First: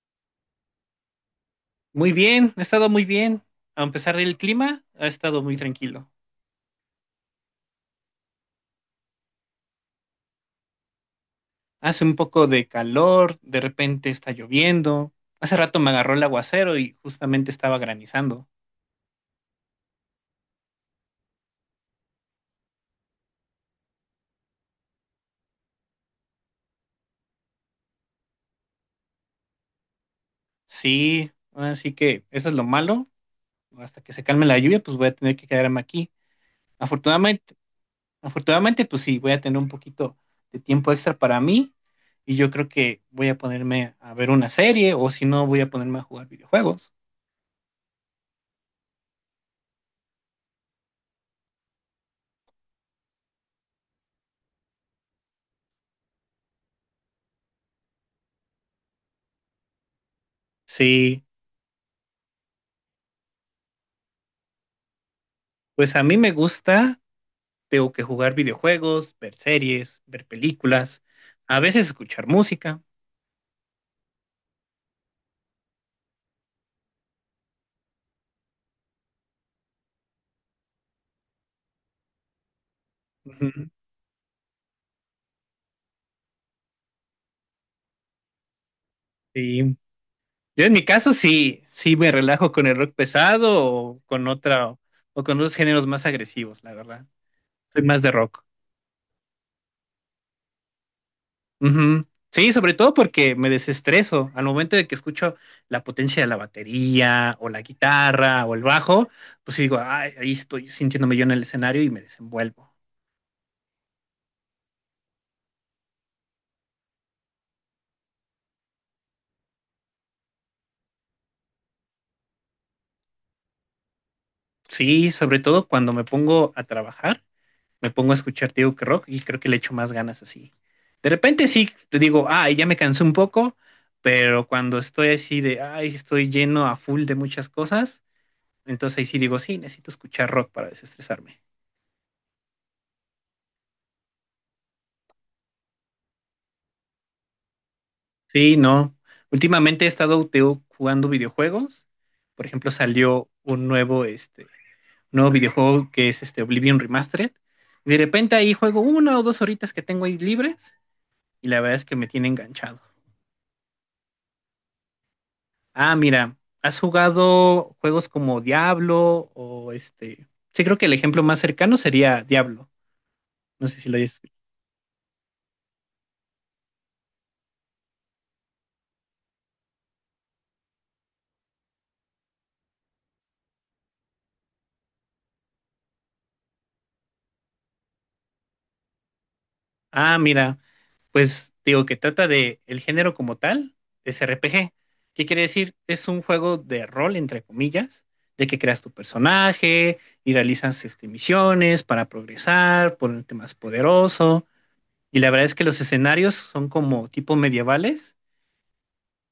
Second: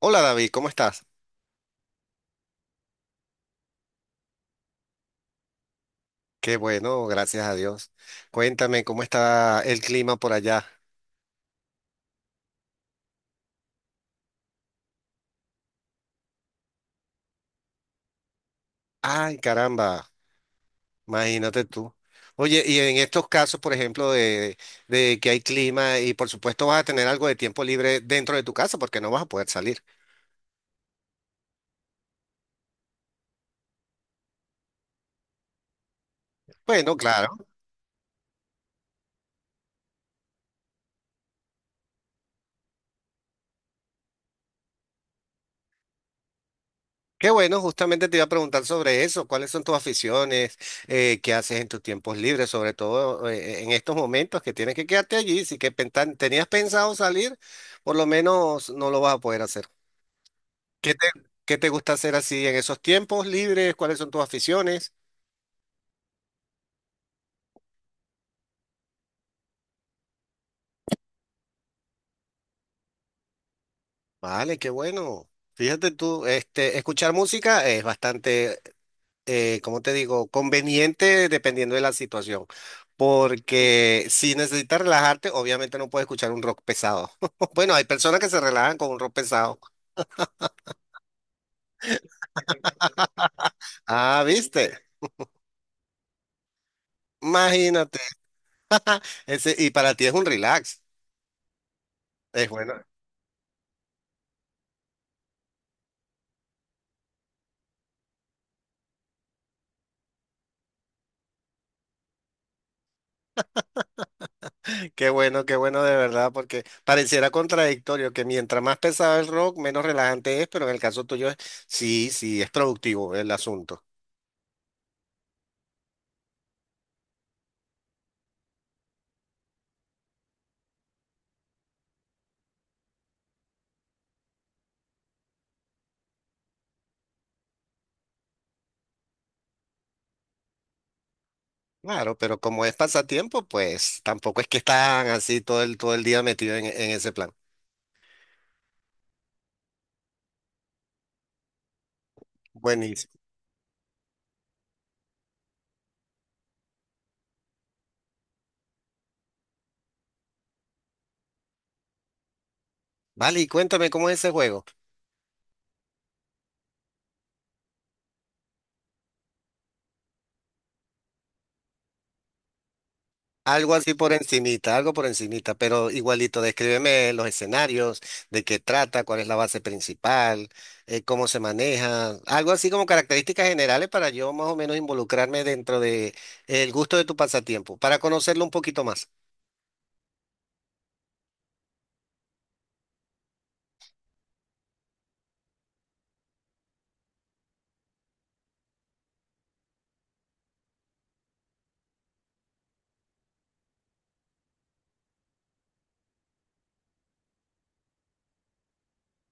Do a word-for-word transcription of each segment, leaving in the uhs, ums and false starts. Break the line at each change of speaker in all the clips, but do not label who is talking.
Hola David, ¿cómo estás?
Muy bien, ha estado muy bien. A pesar del clima, ha estado muy tranquilo.
Qué bueno, gracias a Dios. Cuéntame cómo está el clima por allá.
Hace un poco de calor, de repente está lloviendo. Hace rato me agarró el aguacero y justamente estaba granizando.
Ay, caramba, imagínate tú. Oye, y en estos casos, por ejemplo, de, de que hay clima y por supuesto vas a tener algo de tiempo libre dentro de tu casa porque no vas a poder salir.
Sí, así que eso es lo malo. Hasta que se calme la lluvia, pues voy a tener que quedarme aquí.
Bueno, claro.
Afortunadamente, afortunadamente, pues sí, voy a tener un poquito de tiempo extra para mí y yo creo que voy a ponerme a ver una serie o si no, voy a ponerme a jugar videojuegos.
Qué bueno, justamente te iba a preguntar sobre eso. ¿Cuáles son tus aficiones? Eh, ¿qué haces en tus tiempos libres? Sobre todo eh, en estos momentos que tienes que quedarte allí. Si que pentan- tenías pensado salir, por lo menos no lo vas a poder hacer. ¿Qué te,
Sí,
¿qué te gusta hacer así en esos tiempos libres? ¿Cuáles son tus aficiones?
pues a mí me gusta. Tengo que jugar videojuegos, ver series, ver películas, a veces escuchar música.
Vale, qué bueno. Fíjate tú, este, escuchar música es bastante, eh, ¿cómo te digo? Conveniente dependiendo de la situación.
Ujú.
Porque si necesitas relajarte, obviamente no puedes escuchar un rock pesado. Bueno, hay personas que se relajan con un rock pesado.
Sí. Yo en mi caso sí, sí me relajo con el rock pesado o
Ah,
con otra
¿viste?
o con otros géneros más agresivos, la verdad. Soy
Imagínate.
más de rock.
Ese, y para ti es un relax.
Ujú.
Es
Sí, sobre
bueno.
todo porque me desestreso al momento de que escucho la potencia de la batería o la guitarra o el bajo, pues digo, "Ay, ahí estoy sintiéndome yo en el escenario y me desenvuelvo."
Qué bueno, qué bueno de verdad, porque pareciera contradictorio que mientras más pesado el rock, menos relajante es, pero en el caso tuyo es, sí, sí, es productivo el asunto.
Sí, sobre todo cuando me pongo a trabajar me pongo a escuchar, te digo que rock y creo que le echo más ganas así. De repente sí, te digo, ay, ya me cansé un poco, pero cuando estoy así de, ay, estoy lleno a full de muchas cosas, entonces ahí sí digo, sí, necesito escuchar rock para desestresarme.
Claro, pero como es pasatiempo, pues tampoco es que están así todo el, todo el día metido en, en ese plan.
Sí, no. Últimamente he estado te digo, jugando videojuegos. Por ejemplo,
Buenísimo.
salió un nuevo, este, nuevo videojuego que es este Oblivion Remastered. De repente ahí juego una o dos horitas que tengo ahí libres y la verdad es que me tiene enganchado.
Vale, y cuéntame cómo es ese juego.
Ah, mira, ¿has jugado juegos como Diablo o este? Sí, creo que el ejemplo más cercano sería Diablo. No
Algo
sé si
así
lo
por
hayas escuchado.
encimita, algo por encimita, pero igualito, descríbeme los escenarios, de qué trata, cuál es la base principal, eh, cómo se maneja, algo así como características generales para yo más o menos involucrarme dentro de el gusto de tu pasatiempo, para conocerlo un poquito más.
Ah, mira, pues digo que trata de el género como tal, es R P G. ¿Qué quiere decir? Es un juego de rol, entre comillas, de que creas tu personaje y realizas este, misiones para progresar, ponerte más poderoso. Y la verdad es que los escenarios son como tipo medievales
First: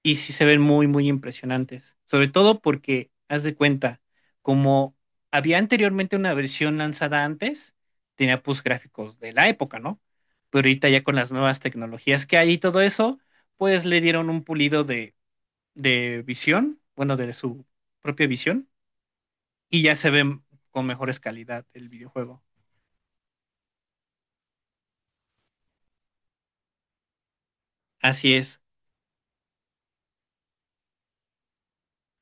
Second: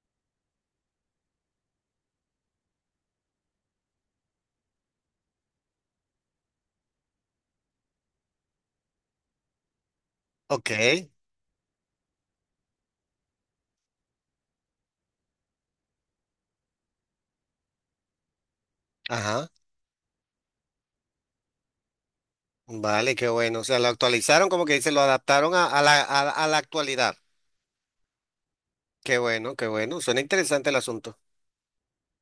y sí se ven muy, muy impresionantes. Sobre todo porque, haz de cuenta, como había anteriormente una versión lanzada antes, tenía pues gráficos de la época, ¿no? Pero
Ok,
ahorita ya con las nuevas tecnologías que hay y todo eso, pues le dieron un pulido de, de visión, bueno, de su propia visión,
ajá,
y ya se ven con mejores calidad el videojuego.
vale, qué bueno, o sea, lo actualizaron, como que dice, lo adaptaron a, a la, a a la actualidad.
Así es.
Qué bueno, qué bueno, suena interesante el asunto.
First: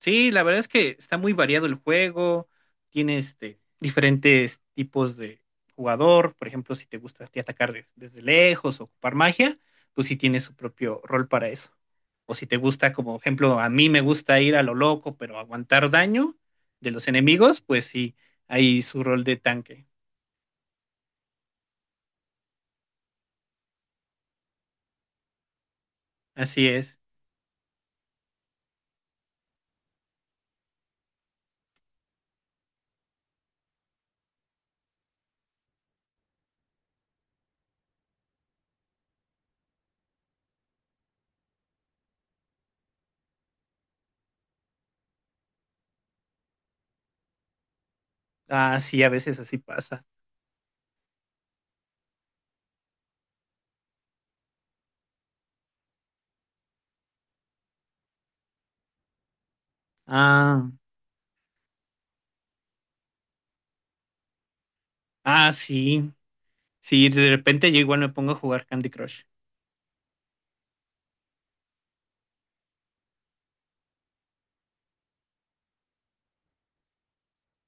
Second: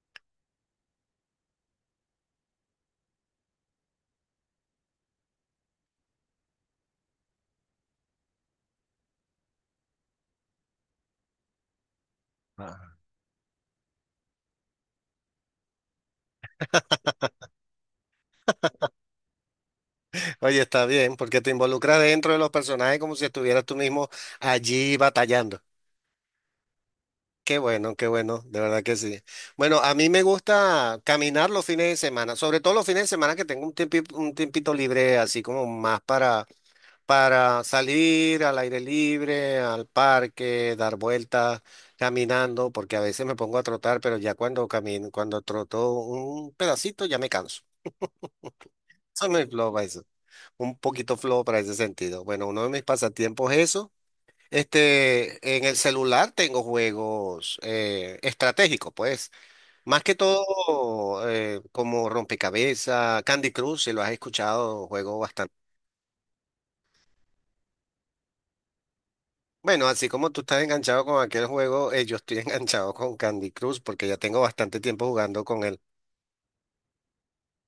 Sí, la verdad es que está muy variado el juego, tiene este, diferentes tipos de jugador. Por ejemplo, si te gusta a ti atacar de- desde lejos o ocupar magia, pues sí tiene su propio rol para eso. O si te gusta, como ejemplo, a mí me gusta ir a lo loco, pero aguantar daño de los enemigos, pues sí, hay su rol de tanque.
Oye, está bien, porque te involucras dentro de los personajes como si estuvieras tú mismo allí batallando.
Así es.
Qué bueno, qué bueno, de verdad que sí. Bueno, a mí me gusta caminar los fines de semana, sobre todo los fines de semana que tengo un tiempi- un tiempito libre, así como más para, para salir al aire libre, al parque, dar vueltas, caminando, porque a veces me pongo a trotar, pero ya cuando camino, cuando troto un pedacito ya me canso.
Ah, sí, a
Eso
veces
me
así
lo
pasa.
un poquito flojo para ese sentido. Bueno, uno de mis pasatiempos es eso. Este, en el celular tengo juegos eh, estratégicos, pues. Más que
Ah,
todo eh, como rompecabezas, Candy Crush, si lo has escuchado, juego
ah,
bastante.
sí. Sí, de repente yo igual me pongo a jugar Candy Crush.
Bueno, así como tú estás enganchado con aquel juego, eh, yo estoy enganchado con Candy Crush porque ya tengo bastante tiempo jugando con él.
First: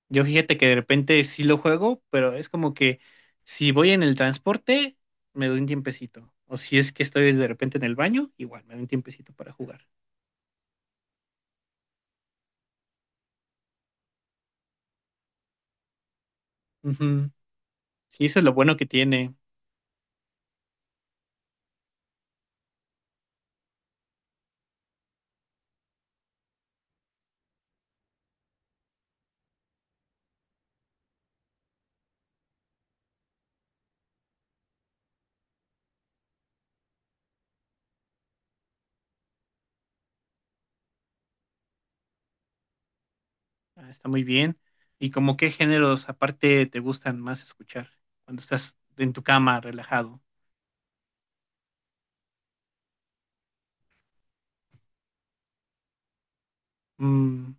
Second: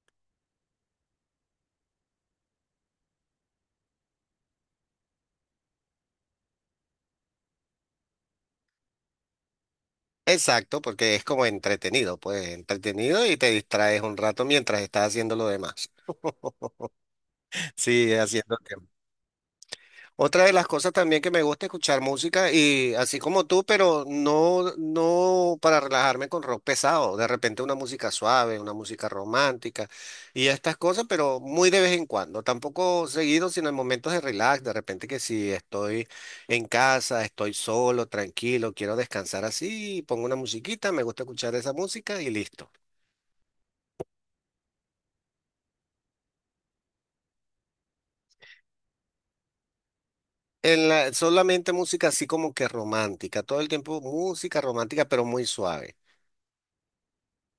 Yo fíjate que de repente sí lo juego, pero es como que si voy en el transporte, me doy un tiempecito. O si es que estoy de repente en el baño, igual me doy un tiempecito para jugar.
Exacto, porque es como entretenido, pues entretenido y te distraes un rato mientras estás haciendo lo demás.
Ujú.
Sí,
Sí, eso es lo
haciendo.
bueno que tiene.
Otra de las cosas también que me gusta escuchar música y así como tú, pero no, no para relajarme con rock pesado, de repente una música suave, una música romántica y estas cosas, pero muy de vez en cuando, tampoco seguido, sino en momentos de relax, de repente que si estoy en casa, estoy solo, tranquilo, quiero descansar así, pongo una musiquita, me gusta escuchar esa música y listo.
Ah, está muy bien. ¿Y como qué géneros aparte te gustan más escuchar cuando estás en tu cama relajado?
En la, solamente música así como que romántica, todo el tiempo música romántica, pero muy suave.
Mm,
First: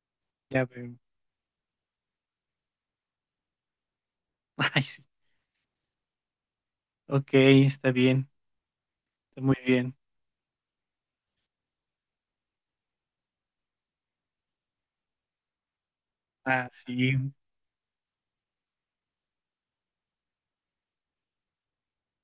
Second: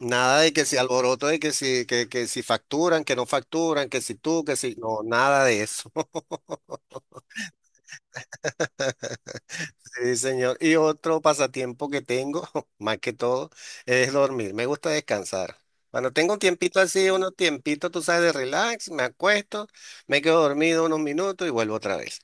Nada de que
ya
si
veo.
alboroto, de que si, que, que si facturan, que no facturan, que si tú, que si
Ay,
no,
sí.
nada de eso.
Ok, está bien. Está muy bien.
Sí, señor. Y otro pasatiempo que tengo, más que todo, es dormir. Me gusta descansar. Cuando tengo un
Ah,
tiempito así,
sí.
unos tiempitos, tú sabes, de relax, me acuesto, me quedo dormido unos minutos y vuelvo otra vez.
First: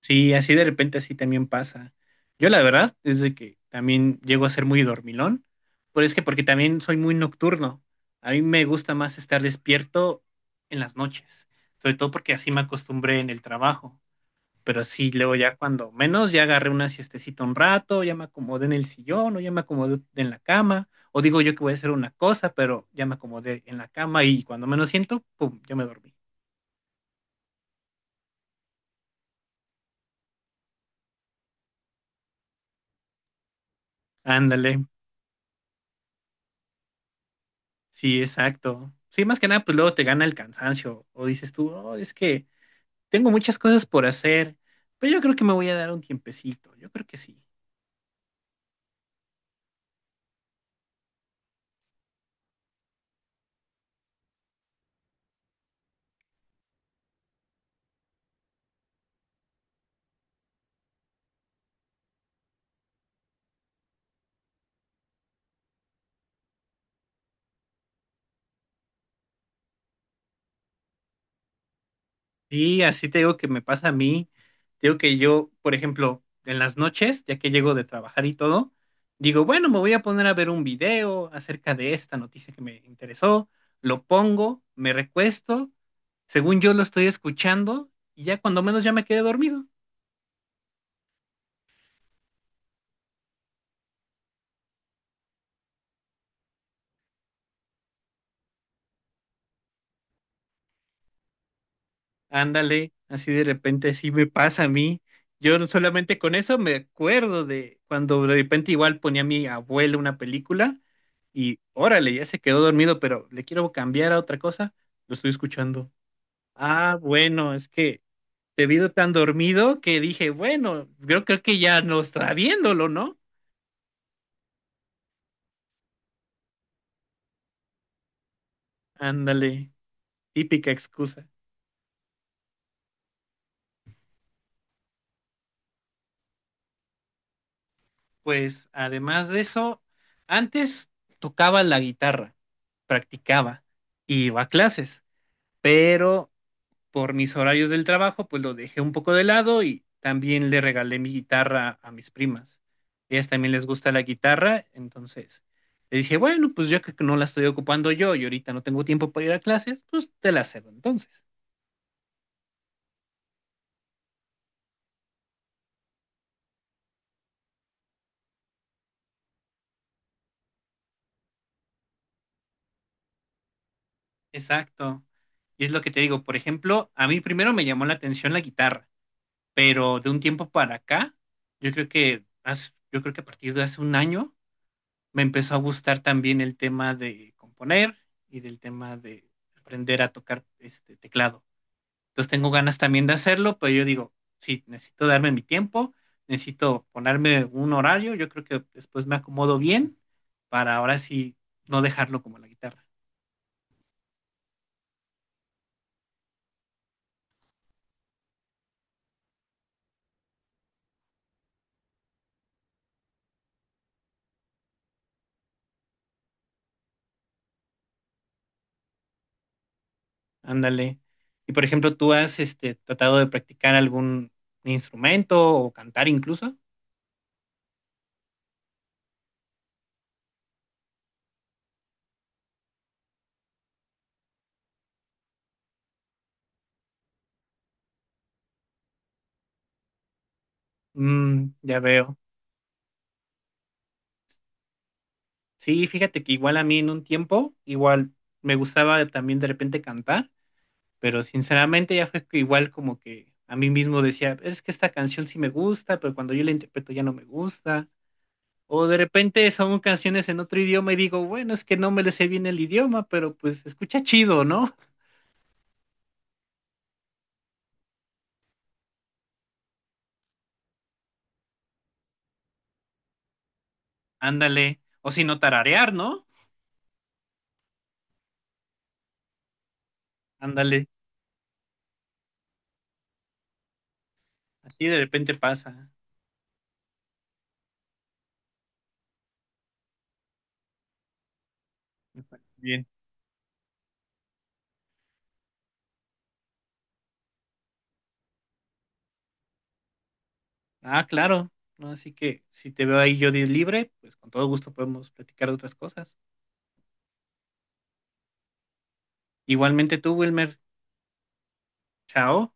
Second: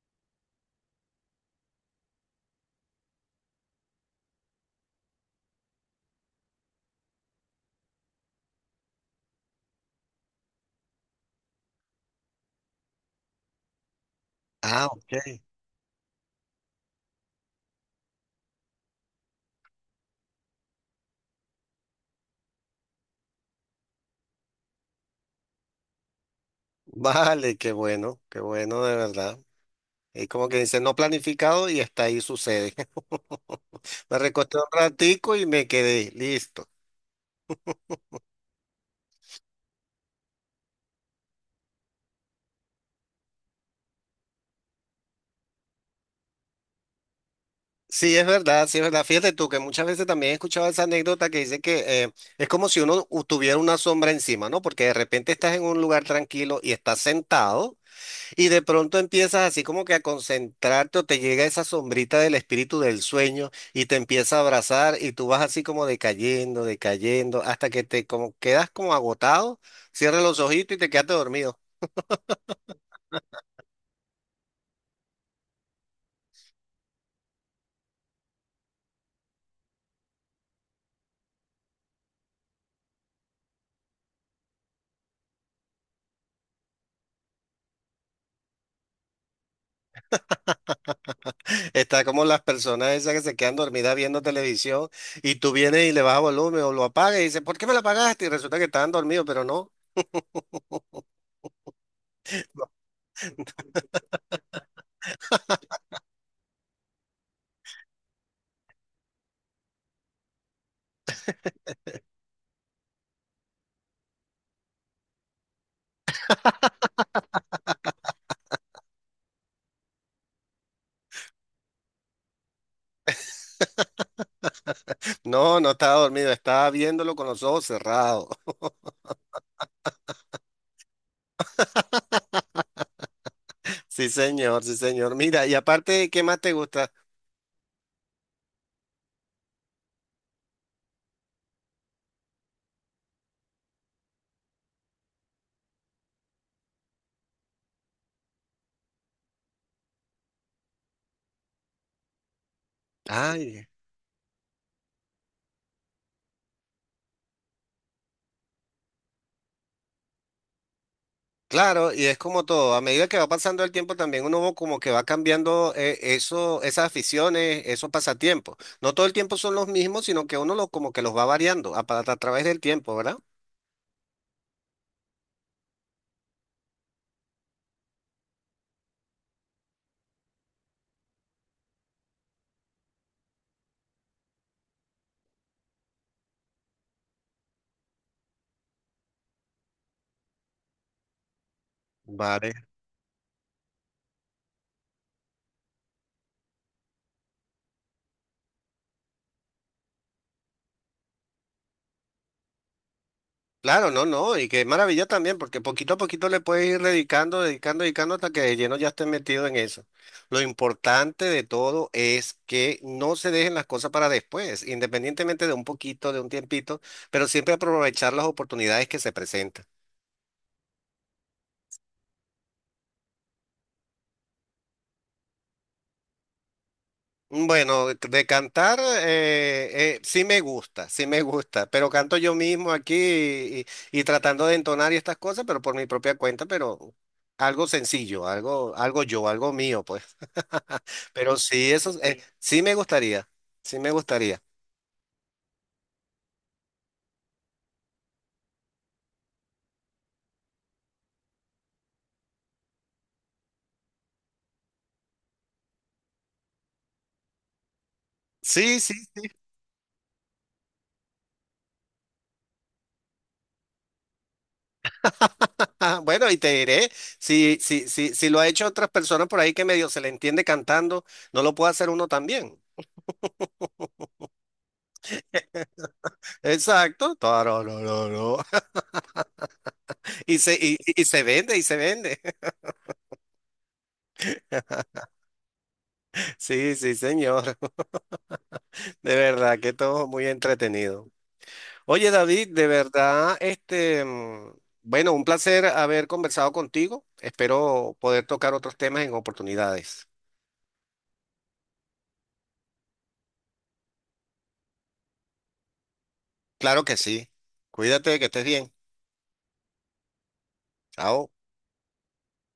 Sí, así de repente así también pasa. Yo la verdad es de que también llego a ser muy dormilón, pero es que porque también soy muy nocturno. A mí me gusta más estar despierto en las noches, sobre todo porque así me acostumbré en el trabajo. Pero
Ah,
sí,
ok.
luego ya cuando menos ya agarré una siestecita un rato, ya me acomodé en el sillón o ya me acomodé en la cama, o digo yo que voy a hacer una cosa, pero ya me acomodé en la cama y cuando menos siento, pum, ya me dormí.
Vale, qué bueno, qué bueno, de verdad. Es como que dice, no planificado y hasta ahí sucede. Me recosté un
Ándale.
ratico y me quedé listo.
Sí, exacto. Sí, más que nada, pues luego te gana el cansancio o dices tú, "Oh, es que tengo muchas cosas por hacer, pero yo creo que me voy a dar un tiempecito, yo creo que sí."
Sí, es verdad, sí, es verdad. Fíjate tú que muchas veces también he escuchado esa anécdota que dice que eh, es como si uno u- tuviera una sombra encima, ¿no? Porque de repente estás en un lugar tranquilo y estás sentado y de pronto empiezas así como que a concentrarte o te llega esa sombrita del espíritu del sueño y te empieza a abrazar y tú vas así como decayendo, decayendo, hasta que te como quedas como agotado, cierras los ojitos y te quedaste dormido.
Y así te digo que me pasa a mí, te digo que yo, por ejemplo, en las noches, ya que llego de trabajar y todo, digo, bueno, me voy a poner a ver un video acerca de esta noticia que me interesó, lo pongo, me recuesto, según yo lo estoy escuchando y ya cuando menos ya me quedé dormido.
Está como las personas esas que se quedan dormidas viendo televisión y tú vienes y le bajas volumen o lo apagas y dices, ¿por qué me la apagaste? Y resulta que estaban dormidos, pero no.
Ándale, así de repente así me pasa a mí. Yo no- Solamente con eso me acuerdo de cuando de repente igual ponía a mi abuelo una película y órale, ya se quedó dormido, pero le quiero cambiar a otra cosa, lo estoy escuchando. Ah, bueno, es que te vi tan dormido que dije, bueno, creo, creo que ya no está viéndolo, ¿no?
No, no estaba dormido, estaba viéndolo con los ojos cerrados.
Ándale, típica excusa.
Sí, señor, sí, señor. Mira, y aparte, ¿qué más te gusta?
Pues además de eso, antes tocaba la guitarra, practicaba, iba a clases. Pero por mis horarios del trabajo, pues lo dejé un poco de lado y también le regalé mi guitarra a mis primas. Ellas también les
Ay,
gusta la guitarra, entonces le dije, bueno, pues ya que no la estoy ocupando yo y ahorita no tengo tiempo para ir a clases, pues te la cedo entonces.
claro, y es como todo, a medida que va pasando el tiempo también uno va como que va cambiando eh, eso, esas aficiones, esos pasatiempos. No todo el tiempo son los mismos, sino que uno los como que los va variando a, pa- a través del tiempo, ¿verdad?
Exacto. Y es lo que te digo, por ejemplo, a mí primero me llamó la atención la guitarra, pero de un tiempo para acá, yo creo que, hace- yo creo que a partir de hace un año, me empezó a gustar también el tema de componer y del tema de aprender a tocar este teclado. Entonces tengo
Vale.
ganas también de hacerlo, pero yo digo, sí, necesito darme mi tiempo, necesito ponerme un horario, yo creo que después me acomodo bien para ahora sí no dejarlo como la guitarra.
Claro, no, no, y qué maravilla también, porque poquito a poquito le puedes ir dedicando, dedicando, dedicando hasta que de lleno ya estés metido en eso. Lo importante de todo es que no se dejen las cosas para después, independientemente de un poquito, de un tiempito, pero siempre aprovechar las oportunidades que se presentan.
Ándale. Y por ejemplo, ¿tú has este, tratado de practicar algún instrumento o cantar incluso?
Bueno, de de cantar eh, eh, sí me gusta, sí me gusta, pero canto yo mismo aquí y, y tratando de entonar y estas cosas, pero por mi propia cuenta, pero algo sencillo, algo, algo yo, algo mío, pues. Pero
Mm,
sí,
ya
eso
veo.
eh, sí me gustaría, sí me gustaría.
Sí, fíjate que igual a mí en un tiempo, igual me gustaba también de repente cantar, pero sinceramente ya fue que igual como que a mí mismo decía, es que esta canción sí me gusta, pero cuando yo la interpreto ya no me gusta.
Sí,
O
sí.
de repente son canciones en otro idioma y digo, bueno, es que no me le sé bien el idioma, pero pues se escucha chido, ¿no?
Ajá, bueno, y te diré, si, si, si, si lo ha hecho otras personas por ahí que medio se le entiende cantando, no lo puede hacer uno también.
Ándale. O si no tararear, ¿no?
Exacto. Tararararó. Y se, y,
Ándale.
y se vende, y se vende.
Así de repente pasa.
Sí, sí, señor. De verdad que todo muy entretenido. Oye,
Me parece
David, de
bien.
verdad, este, mm, bueno, un placer haber conversado contigo. Espero poder tocar otros temas en oportunidades.
Ah, claro. ¿No? Así que si te veo ahí yo di libre, pues con todo gusto podemos platicar de otras cosas.
Claro que sí. Cuídate, que estés bien.
Igualmente tú, Wilmer.
Chao.
Chao.